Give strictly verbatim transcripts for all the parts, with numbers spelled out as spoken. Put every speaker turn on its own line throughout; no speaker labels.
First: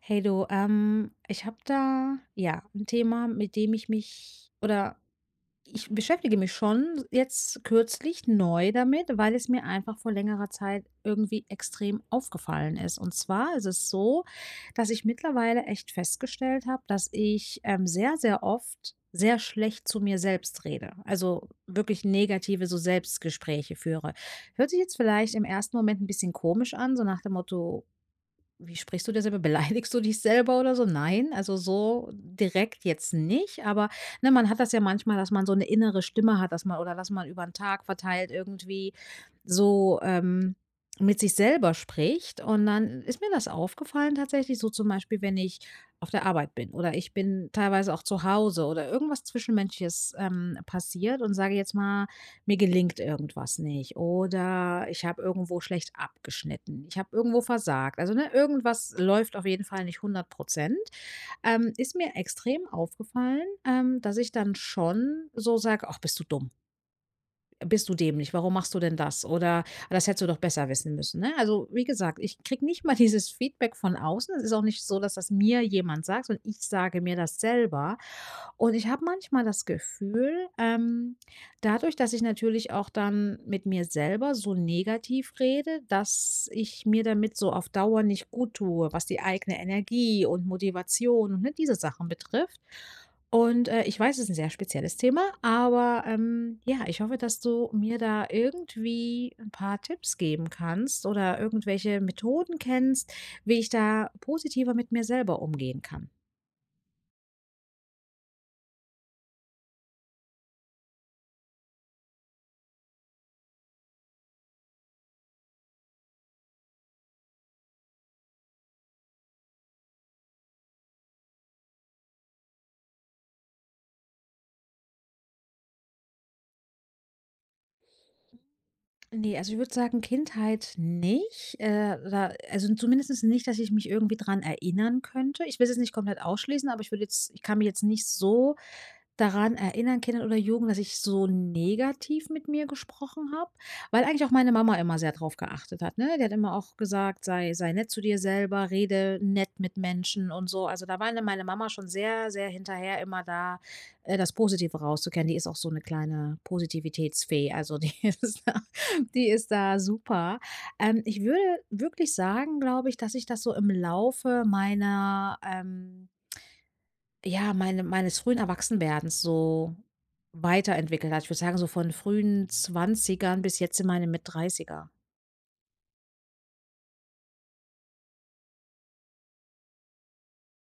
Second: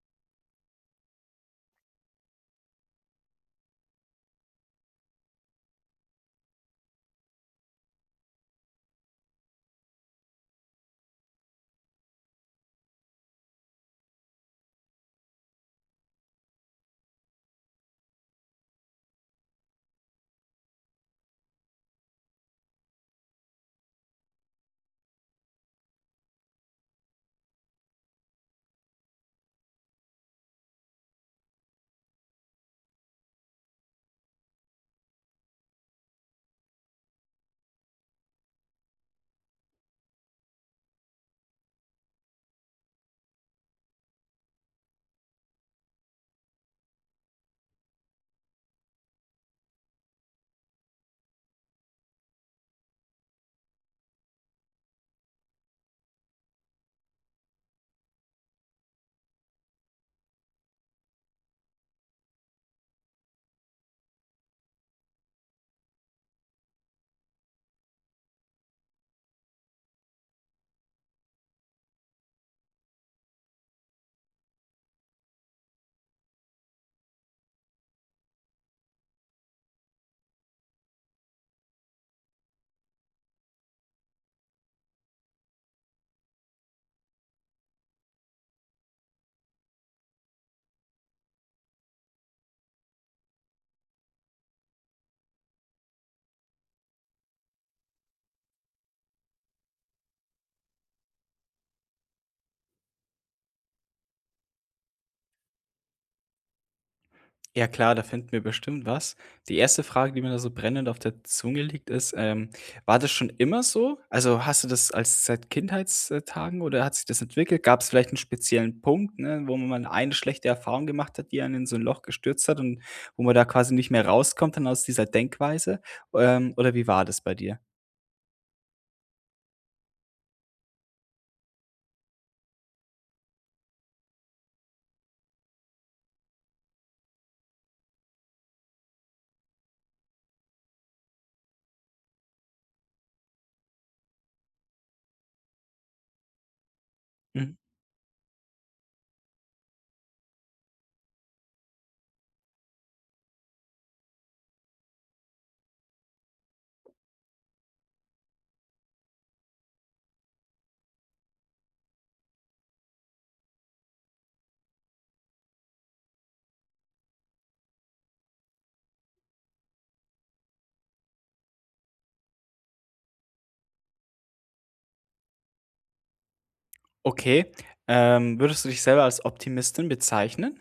Hey du, ähm, ich habe da ja ein Thema, mit dem ich mich oder ich beschäftige mich schon jetzt kürzlich neu damit, weil es mir einfach vor längerer Zeit irgendwie extrem aufgefallen ist. Und zwar ist es so, dass ich mittlerweile echt festgestellt habe, dass ich ähm, sehr, sehr oft sehr schlecht zu mir selbst rede. Also wirklich negative so Selbstgespräche führe. Hört sich jetzt vielleicht im ersten Moment ein bisschen komisch an, so nach dem Motto, wie sprichst du dir selber? Beleidigst du dich selber oder so? Nein, also so direkt jetzt nicht, aber, ne, man hat das ja manchmal, dass man so eine innere Stimme hat, dass man oder dass man über den Tag verteilt irgendwie so, ähm, mit sich selber spricht. Und dann ist mir das aufgefallen tatsächlich, so zum Beispiel, wenn ich auf der Arbeit bin oder ich bin teilweise auch zu Hause oder irgendwas Zwischenmenschliches, ähm, passiert und sage jetzt mal mir gelingt irgendwas nicht oder ich habe irgendwo schlecht abgeschnitten, ich habe irgendwo versagt. Also ne, irgendwas läuft auf jeden Fall nicht hundert Prozent. Ähm, ist mir extrem aufgefallen, ähm, dass ich dann schon so sage, ach, bist du dumm. Bist du dämlich? Warum machst du denn das? Oder "Ah, das hättest du doch besser wissen müssen, ne? Also, wie gesagt, ich kriege nicht mal dieses Feedback von außen. Es ist auch nicht so, dass das mir jemand sagt, sondern ich sage mir das selber. Und ich habe manchmal das Gefühl, ähm, dadurch, dass ich natürlich auch dann mit mir selber so negativ rede, dass ich mir damit so auf Dauer nicht gut tue, was die eigene Energie und Motivation und ne, diese Sachen betrifft. Und, äh, ich weiß, es ist ein sehr spezielles Thema, aber, ähm, ja, ich hoffe, dass du mir da irgendwie ein paar Tipps geben kannst oder irgendwelche Methoden kennst, wie ich da positiver mit mir selber umgehen kann.
Ja klar, da finden wir bestimmt was. Die erste Frage, die mir da so brennend auf der Zunge liegt, ist, ähm, war das schon immer so? Also, hast du das als seit Kindheitstagen oder hat sich das entwickelt? Gab es vielleicht einen speziellen Punkt, ne, wo man mal eine schlechte Erfahrung gemacht hat, die einen in so ein Loch gestürzt hat und wo man da quasi nicht mehr rauskommt dann aus dieser Denkweise? Ähm, oder wie war das bei dir?
Ne, also, ich würde sagen, Kindheit nicht, äh, oder also, zumindest nicht, dass ich mich irgendwie dran erinnern könnte. Ich will es jetzt nicht komplett ausschließen, aber ich würde jetzt ich kann mich jetzt nicht so daran erinnern, Kindern oder Jugend, dass ich so negativ mit mir gesprochen habe, weil eigentlich auch meine Mama immer sehr drauf geachtet hat, ne? Die hat immer auch gesagt: „Sei
Mhm.
sei nett zu dir selber, rede nett mit Menschen“ und so. Also, da war dann meine Mama schon sehr, sehr hinterher immer da, äh, das Positive rauszukehren. Die ist auch so eine kleine Positivitätsfee, also die ist da die ist da super. Ähm, ich würde wirklich sagen, glaube ich, dass ich das so im Laufe meiner, ähm ja, meine meines frühen Erwachsenwerdens so weiterentwickelt hat. Ich würde sagen, so von frühen Zwanzigern bis jetzt in meine Mitte-Dreißiger.
Okay. Ähm, würdest du dich selber als Optimistin bezeichnen?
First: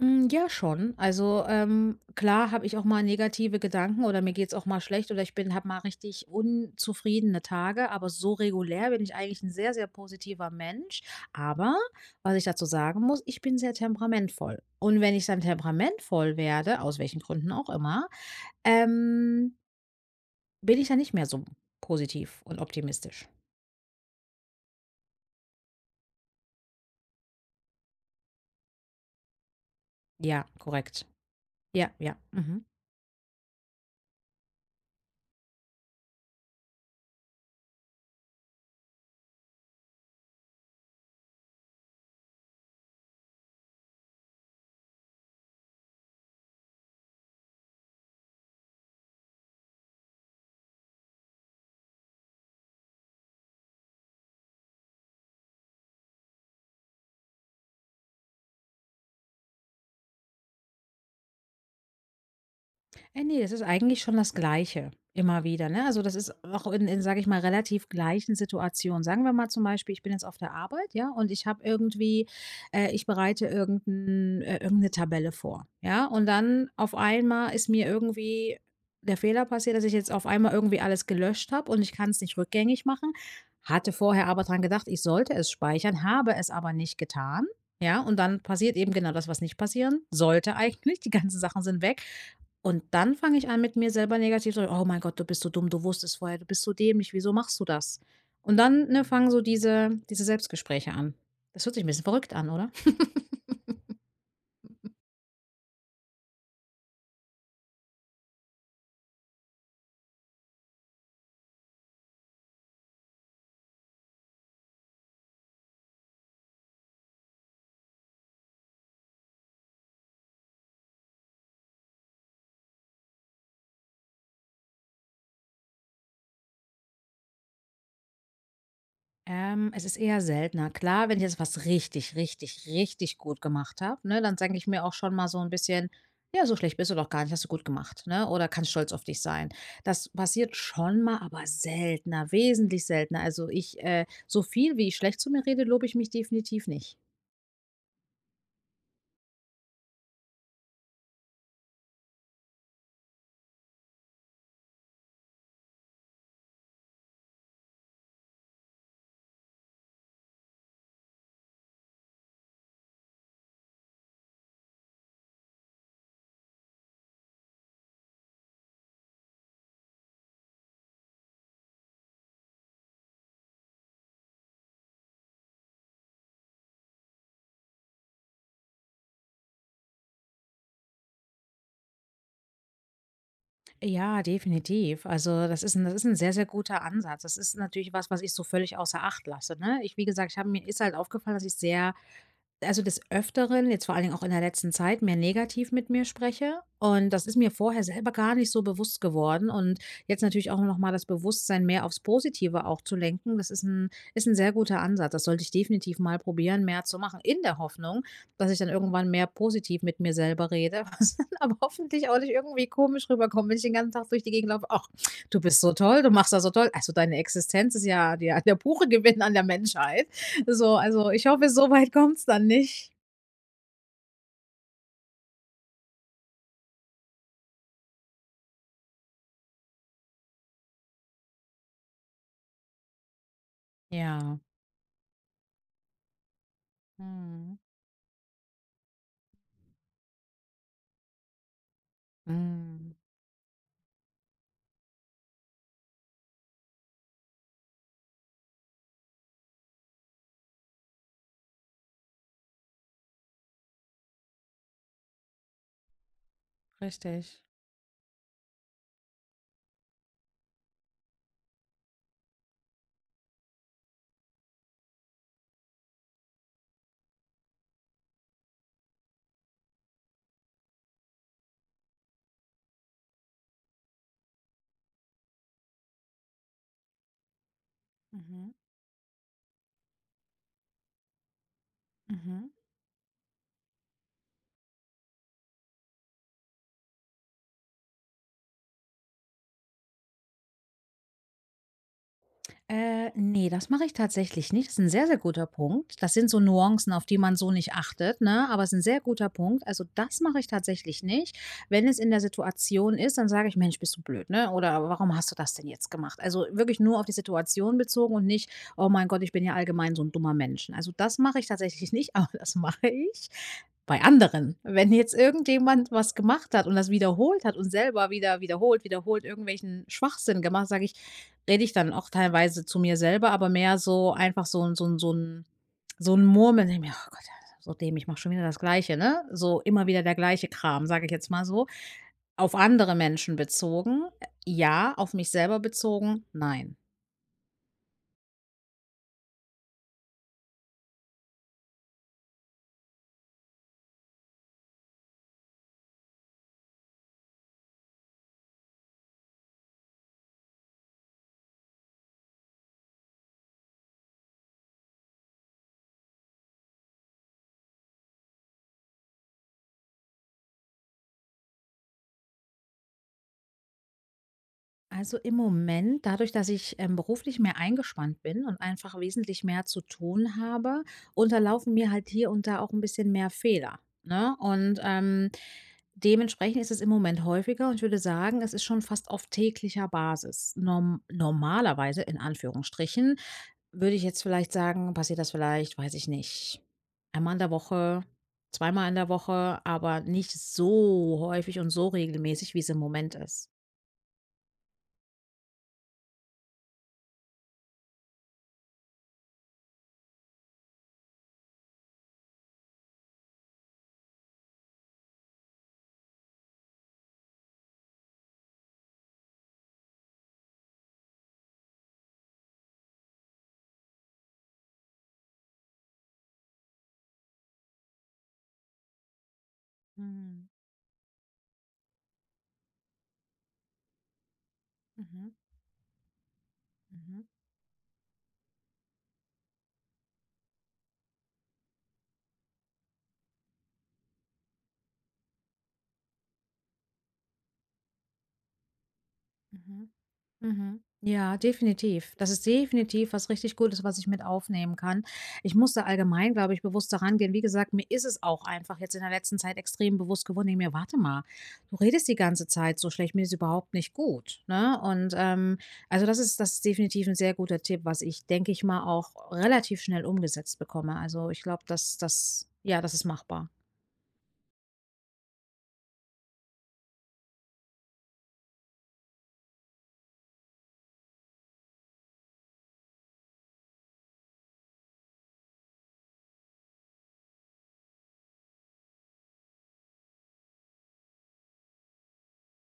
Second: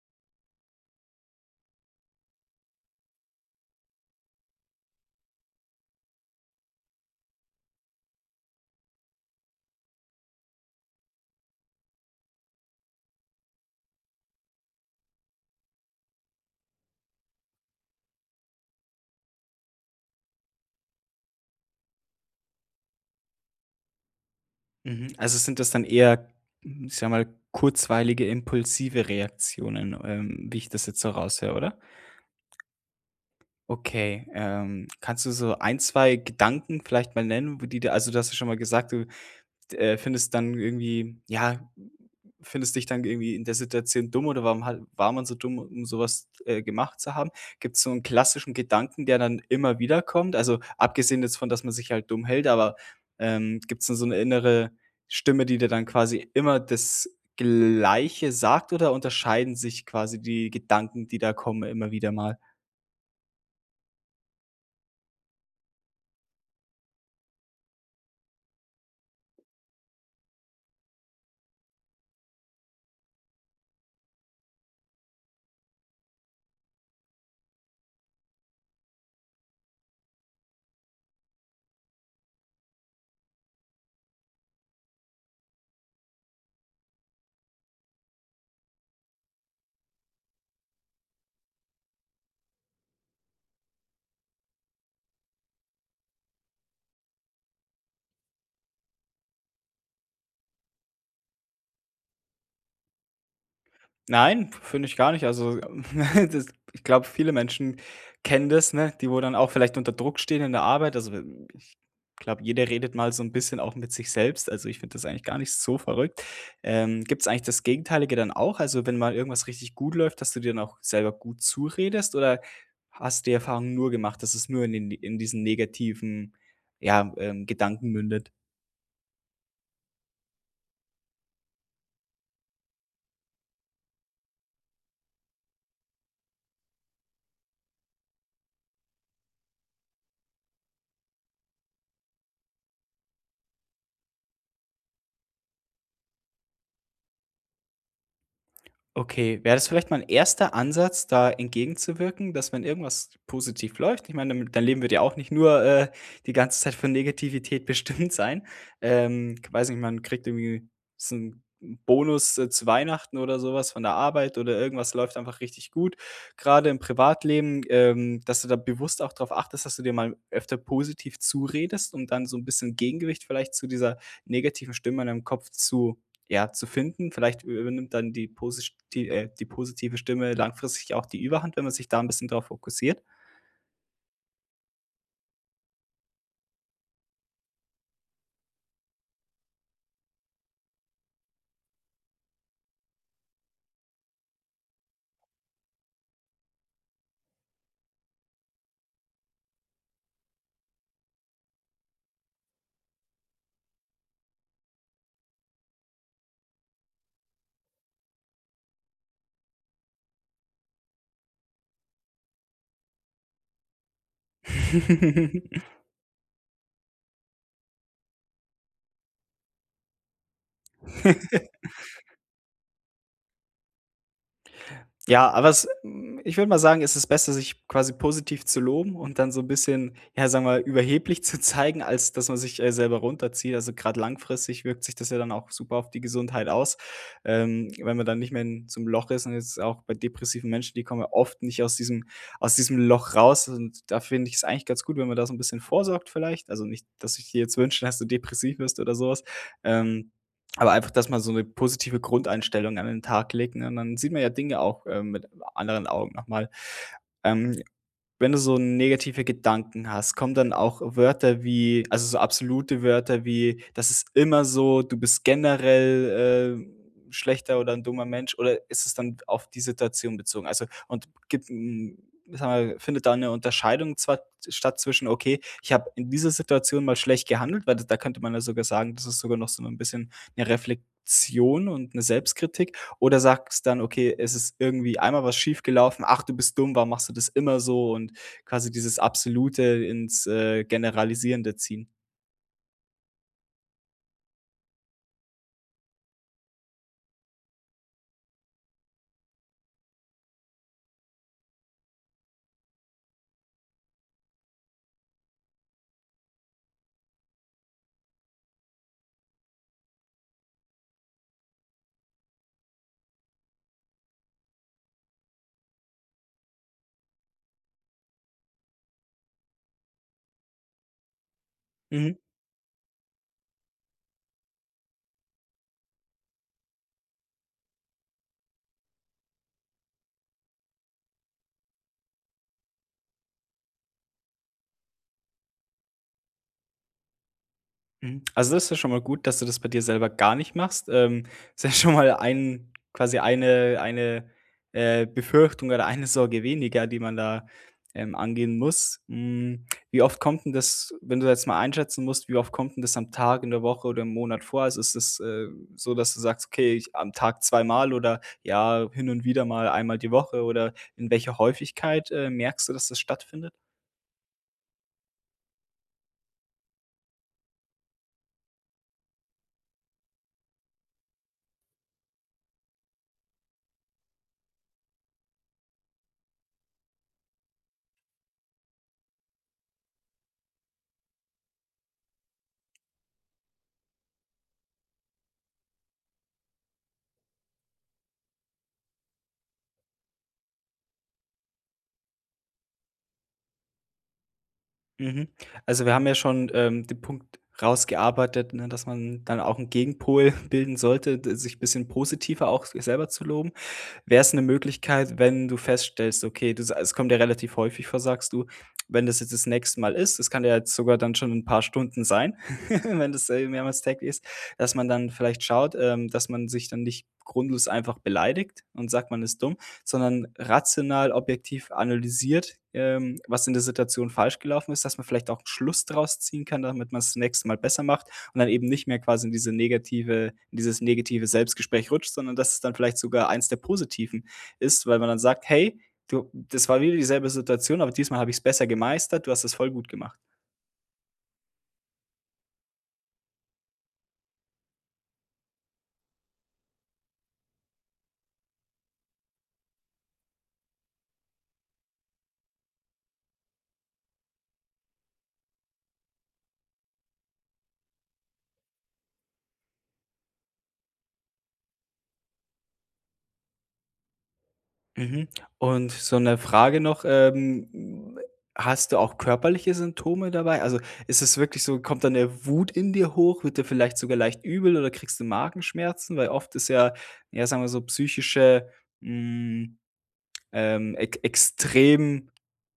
Hm, ja, schon. Also, ähm, klar habe ich auch mal negative Gedanken oder mir geht's auch mal schlecht oder ich bin habe mal richtig unzufriedene Tage, aber so regulär bin ich eigentlich ein sehr, sehr positiver Mensch. Aber was ich dazu sagen muss, ich bin sehr temperamentvoll. Und wenn ich dann temperamentvoll werde, aus welchen Gründen auch immer, ähm bin ich ja nicht mehr so positiv und optimistisch.
Mhm. Also sind das dann eher, hm, ich sage mal, kurzweilige, impulsive Reaktionen,
Ja,
ähm, wie ich das jetzt
korrekt.
so raushöre, oder?
Ja, ja, mhm.
Okay, ähm, kannst du so ein zwei Gedanken vielleicht mal nennen, wo die dir also, du hast ja schon mal gesagt, du äh, findest dann irgendwie ja, findest dich dann irgendwie in der Situation dumm oder warum ha war man so dumm, um sowas äh, gemacht zu haben? Gibt es so einen klassischen Gedanken, der dann immer wieder kommt? Also, abgesehen jetzt von, dass man sich halt dumm hält, aber, ähm, gibt's denn so eine innere Stimme, die dir dann quasi immer das Gleiche sagt oder unterscheiden sich quasi die Gedanken, die da kommen, immer wieder mal?
Äh, ne, das ist eigentlich schon das Gleiche immer wieder, ne? Also, das ist auch in in, sage ich mal, relativ gleichen Situationen. Sagen wir mal zum Beispiel, ich bin jetzt auf der Arbeit, ja, und ich habe irgendwie äh, ich bereite irgend äh, irgend 'ne Tabelle vor, ja? Und dann auf einmal ist mir irgendwie der Fehler passiert, dass ich jetzt auf einmal irgendwie alles gelöscht habe und ich kann es nicht rückgängig machen. Hatte vorher aber dran gedacht, ich sollte es speichern, habe es aber nicht getan, ja? Und dann passiert eben genau das, was nicht passieren sollte eigentlich. Die ganzen Sachen sind weg und dann fange ich an, mit mir selber negativ zu reden. „Oh mein Gott, du bist so dumm, du wusstest vorher, du bist so dämlich, wieso machst du das?“ Und dann, ne, fangen so diese diese Selbstgespräche an. Das hört sich ein bisschen verrückt an, oder?
Nein, finde ich gar nicht. Also, das ich glaube, viele Menschen kennen das, ne, die wo dann auch vielleicht unter Druck stehen in der Arbeit. Also, ich glaube, jeder redet mal so ein bisschen auch mit sich selbst. Also, ich finde das eigentlich gar nicht so verrückt. Ähm, Gibt es eigentlich das Gegenteilige dann auch? Also, wenn mal irgendwas richtig gut läuft, dass du dir dann auch selber gut zuredest oder hast du die Erfahrung nur gemacht, dass es nur in den in diesen negativen, ja, ähm, Gedanken mündet?
Ähm, es ist eher seltener. Klar, wenn ich jetzt was richtig, richtig, richtig gut gemacht habe, ne, dann sage ich mir auch schon mal so ein bisschen: „Ja, so schlecht bist du doch gar nicht, hast du gut gemacht“, ne? Oder: „Kannst stolz auf dich sein.“ Das passiert schon mal, aber seltener, wesentlich seltener. Also, ich äh, so viel, wie ich schlecht zu mir rede, lobe ich mich definitiv nicht.
Okay, wäre das vielleicht mal ein erster Ansatz, da entgegenzuwirken, dass wenn irgendwas positiv läuft ich meine, dann dein Leben wird ja auch nicht nur, äh, die ganze Zeit von Negativität bestimmt sein. Ähm, k weiß nicht, man kriegt irgendwie so einen Bonus, äh, zu Weihnachten oder sowas von der Arbeit oder irgendwas läuft einfach richtig gut. Gerade im Privatleben, ähm, dass du da bewusst auch darauf achtest, dass du dir mal öfter positiv zuredest, um dann so ein bisschen Gegengewicht vielleicht zu dieser negativen Stimme in deinem Kopf zu ja, zu finden. Vielleicht übernimmt dann die posisti äh, die positive Stimme langfristig auch die Überhand, wenn man sich da ein bisschen drauf fokussiert?
Ja, definitiv. Also, das ist ein, das ist ein sehr, sehr guter Ansatz. Das ist natürlich was, was ich so völlig außer Acht lasse, ne? Ich wie gesagt, ich habe mir ist halt aufgefallen, dass ich sehr also des Öfteren, jetzt vor allen Dingen auch in der letzten Zeit, mehr negativ mit mir spreche. Und das ist mir vorher selber gar nicht so bewusst geworden. Und jetzt natürlich auch nochmal das Bewusstsein mehr aufs Positive auch zu lenken, das ist ein, ist ein sehr guter Ansatz. Das sollte ich definitiv mal probieren, mehr zu machen, in der Hoffnung, dass ich dann irgendwann mehr positiv mit mir selber rede. Was dann aber hoffentlich auch nicht irgendwie komisch rüberkommt, wenn ich den ganzen Tag durch die Gegend laufe. Ach, du bist so toll, du machst das so toll. Also deine Existenz ist ja der, der pure Gewinn an der Menschheit. So, also ich hoffe, so weit kommt es dann nicht.
Ja, aber es hm, ich würde mal sagen, es ist besser, sich quasi positiv zu loben und dann so ein bisschen, ja, sagen wir mal, überheblich zu zeigen, als dass man sich, äh, selber runterzieht. Also, gerade
Ja.
langfristig wirkt sich das ja dann auch super auf die Gesundheit aus,
Mhm.
ähm, wenn man dann nicht mehr in so 'nem Loch ist. Und jetzt auch bei depressiven Menschen, die kommen ja oft nicht aus diesem aus diesem
Mhm.
Loch raus. Und da finde ich es eigentlich ganz gut, wenn man da so ein bisschen vorsorgt vielleicht. Also, nicht, dass ich dir jetzt wünsche, dass du depressiv wirst oder so was. Ähm, aber einfach, dass man so eine positive Grundeinstellung an den Tag legt, ne? Und dann sieht man ja Dinge auch, ähm, mit anderen Augen noch mal.
Richtig.
Ähm, wenn du so negative Gedanken hast, kommen dann auch Wörter wie also so absolute Wörter wie: „Das ist immer so“, „Du bist generell, äh, schlechter oder ein dummer Mensch“, oder ist es dann auf die Situation bezogen? Also, und gibt 'n sagen wir, findet da eine Unterscheidung zwar statt zwischen: „Okay, ich habe in dieser Situation mal schlecht gehandelt“, weil da könnte man ja
Mhm.
sogar sagen, das ist sogar noch so ein bisschen eine Reflexion und eine
Mhm.
Selbstkritik. Oder sagst dann: „Okay, es ist irgendwie einmal was schiefgelaufen. Ach, du bist dumm, warum machst du das immer so?“ Und quasi dieses Absolute ins, äh, Generalisierende ziehen.
Äh, ne, das mache ich tatsächlich nicht. Das ist ein sehr, sehr guter Punkt. Das sind so Nuancen, auf die man so nicht achtet, ne? Aber es ist ein sehr guter Punkt. Also, das mache ich tatsächlich nicht. Wenn es in der Situation ist, dann sage ich: „Mensch, bist du blöd, ne?“ Oder: „Warum hast du das denn jetzt gemacht?“ Also, wirklich nur auf die Situation bezogen und nicht: „Oh mein Gott, ich bin ja allgemein so ein dummer Mensch.“ Also, das mache ich tatsächlich nicht, aber das mache ich bei anderen. Wenn jetzt irgendjemand was gemacht hat und das wiederholt hat und selber wieder wiederholt, wiederholt irgendwelchen Schwachsinn gemacht, sage ich: rede ich dann auch
Mhm.
teilweise zu mir selber, aber mehr so einfach so 'n so ein so ein so ein Murmeln in mir: „Oh Gott, ja, so dämlich, mach schon wieder das Gleiche“, ne? So immer wieder der gleiche Kram, sage ich jetzt mal so. Auf andere Menschen bezogen, äh, ja, auf mich selber bezogen, nein.
Mhm. Also, das ist ja schon mal gut, dass du das bei dir selber gar nicht machst. Ähm, ist ja schon mal ein quasi eine eine, äh, Befürchtung oder eine Sorge weniger, die man da, ähm, angehen muss. Hm, wie oft kommt denn das wenn du jetzt mal einschätzen musst, wie oft kommt denn das am Tag, in der Woche oder im Monat vor? Also, ist es, äh, so, dass du sagst: „Okay, ich am Tag zweimal“ oder, ja, hin und wieder mal einmal die Woche oder in welcher Häufigkeit, äh, merkst du, dass das stattfindet?
Also im Moment, dadurch, dass ich ähm, beruflich mehr eingespannt bin und einfach wesentlich mehr zu tun habe, unterlaufen mir halt hier und da auch ein bisschen mehr Fehler. Ne? Und ähm, dementsprechend ist es im Moment häufiger und ich würde sagen, es ist schon fast auf täglicher Basis. Norm normalerweise, in Anführungsstrichen, würde ich jetzt vielleicht sagen, passiert das vielleicht, weiß ich nicht, einmal in der Woche, zweimal in der Woche, aber nicht so häufig und so regelmäßig, wie es im Moment ist.
Mhm. Also, wir haben ja schon, ähm, den Punkt rausgearbeitet, ne, dass man dann auch einen Gegenpol bilden sollte, d sich ein bisschen positiver auch selber zu loben. Wäre es eine Möglichkeit, wenn du feststellst, okay, du sa es kommt ja relativ häufig vor, sagst du, wenn das jetzt das nächste Mal ist, das kann ja jetzt sogar dann schon ein paar Stunden sein, wenn das, äh, mehrmals täglich ist, dass man dann vielleicht schaut, ähm, dass man sich dann nicht grundlos einfach beleidigt und sagt, man ist dumm, sondern
Mhm.
rational, objektiv analysiert, ähm, was in der Situation falsch gelaufen ist, dass man vielleicht
Mhm.
auch 'n Schluss draus ziehen kann, damit man es das
Mhm,
nächste Mal besser macht und dann eben nicht mehr quasi in diese negative in dieses negative Selbstgespräch rutscht, sondern dass es dann vielleicht sogar eins der positiven ist, weil man dann sagt: „Hey, du das war wieder dieselbe Situation, aber diesmal habe ich es besser gemeistert. Du hast das voll gut
mhm,
gemacht.“
mhm. Ja, definitiv. Das ist definitiv was richtig Gutes, was ich mit aufnehmen kann. Ich muss da allgemein, glaube ich, bewusst daran gehen. Wie gesagt, mir ist es auch einfach jetzt in der letzten Zeit extrem bewusst geworden. Nee, mir, warte mal, du redest die ganze Zeit so schlecht, mir ist überhaupt nicht gut. Ne? Und ähm, also das ist, das ist definitiv ein sehr guter Tipp, was ich, denke ich mal, auch relativ schnell umgesetzt bekomme. Also ich glaube, dass das, ja, das ist machbar.
Mhm. Und so eine Frage noch, ähm, hast du auch körperliche Symptome dabei? Also, ist es wirklich so kommt dann der Wut in dir hoch? Wird dir vielleicht sogar leicht übel oder kriegst du Magenschmerzen? Weil oft ist ja, ja, sagen wir so, psychische, hm ähm, ex extrem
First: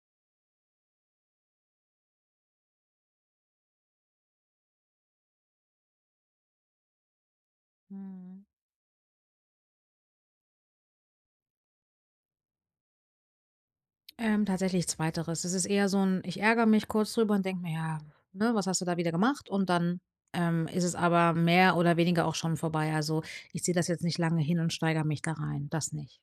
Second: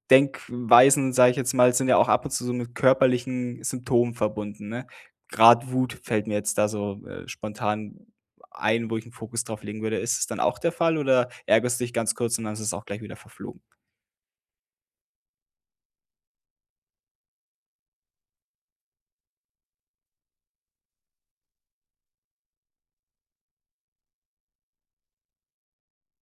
Denkweisen, sage ich jetzt mal, sind ja auch ab und zu so mit körperlichen Symptomen verbunden, ne? Grad Wut fällt mir jetzt da so, äh, spontan
Mhm.
ein, wo ich 'n Fokus drauf legen würde. Ist es dann auch der Fall oder ärgerst du dich ganz kurz und dann ist es auch gleich wieder verflogen?
Ähm, tatsächlich zweiteres. Es ist eher so ein ich ärgere mich kurz drüber und denke mir: „Ja, ne, was hast du da wieder gemacht?“ Und dann, ähm, ist es aber mehr oder weniger auch schon vorbei. Also, ich ziehe das jetzt nicht lange hin und steigere mich da rein, das nicht.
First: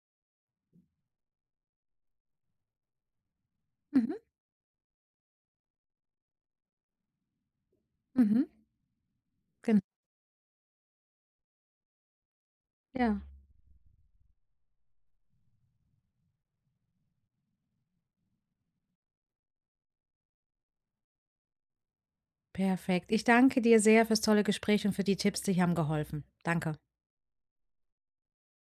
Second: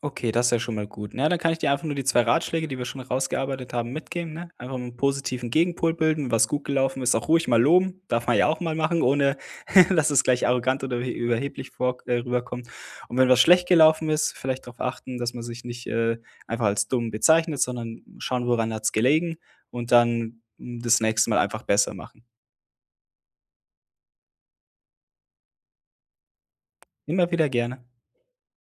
Okay, das ist ja schon mal gut. Na, dann kann ich dir einfach nur die zwei Ratschläge, die wir schon rausgearbeitet haben,
Mhm,
mitgeben, ne? Einfach mal 'n positiven Gegenpol bilden, was gut gelaufen ist, auch ruhig mal loben, darf man
mhm,
ja auch mal machen, ohne
genau.
dass es gleich arrogant oder überhe überheblich vor äh, rüberkommt. Und
Ja,
wenn was schlecht gelaufen ist, vielleicht darauf achten, dass man sich nicht, äh, einfach als dumm bezeichnet, sondern schauen, woran hat's gelegen und dann, hm, das nächste Mal einfach besser machen.
perfekt. Ich danke dir sehr fürs tolle Gespräch und für die Tipps, die haben geholfen. Danke.
Immer wieder gerne.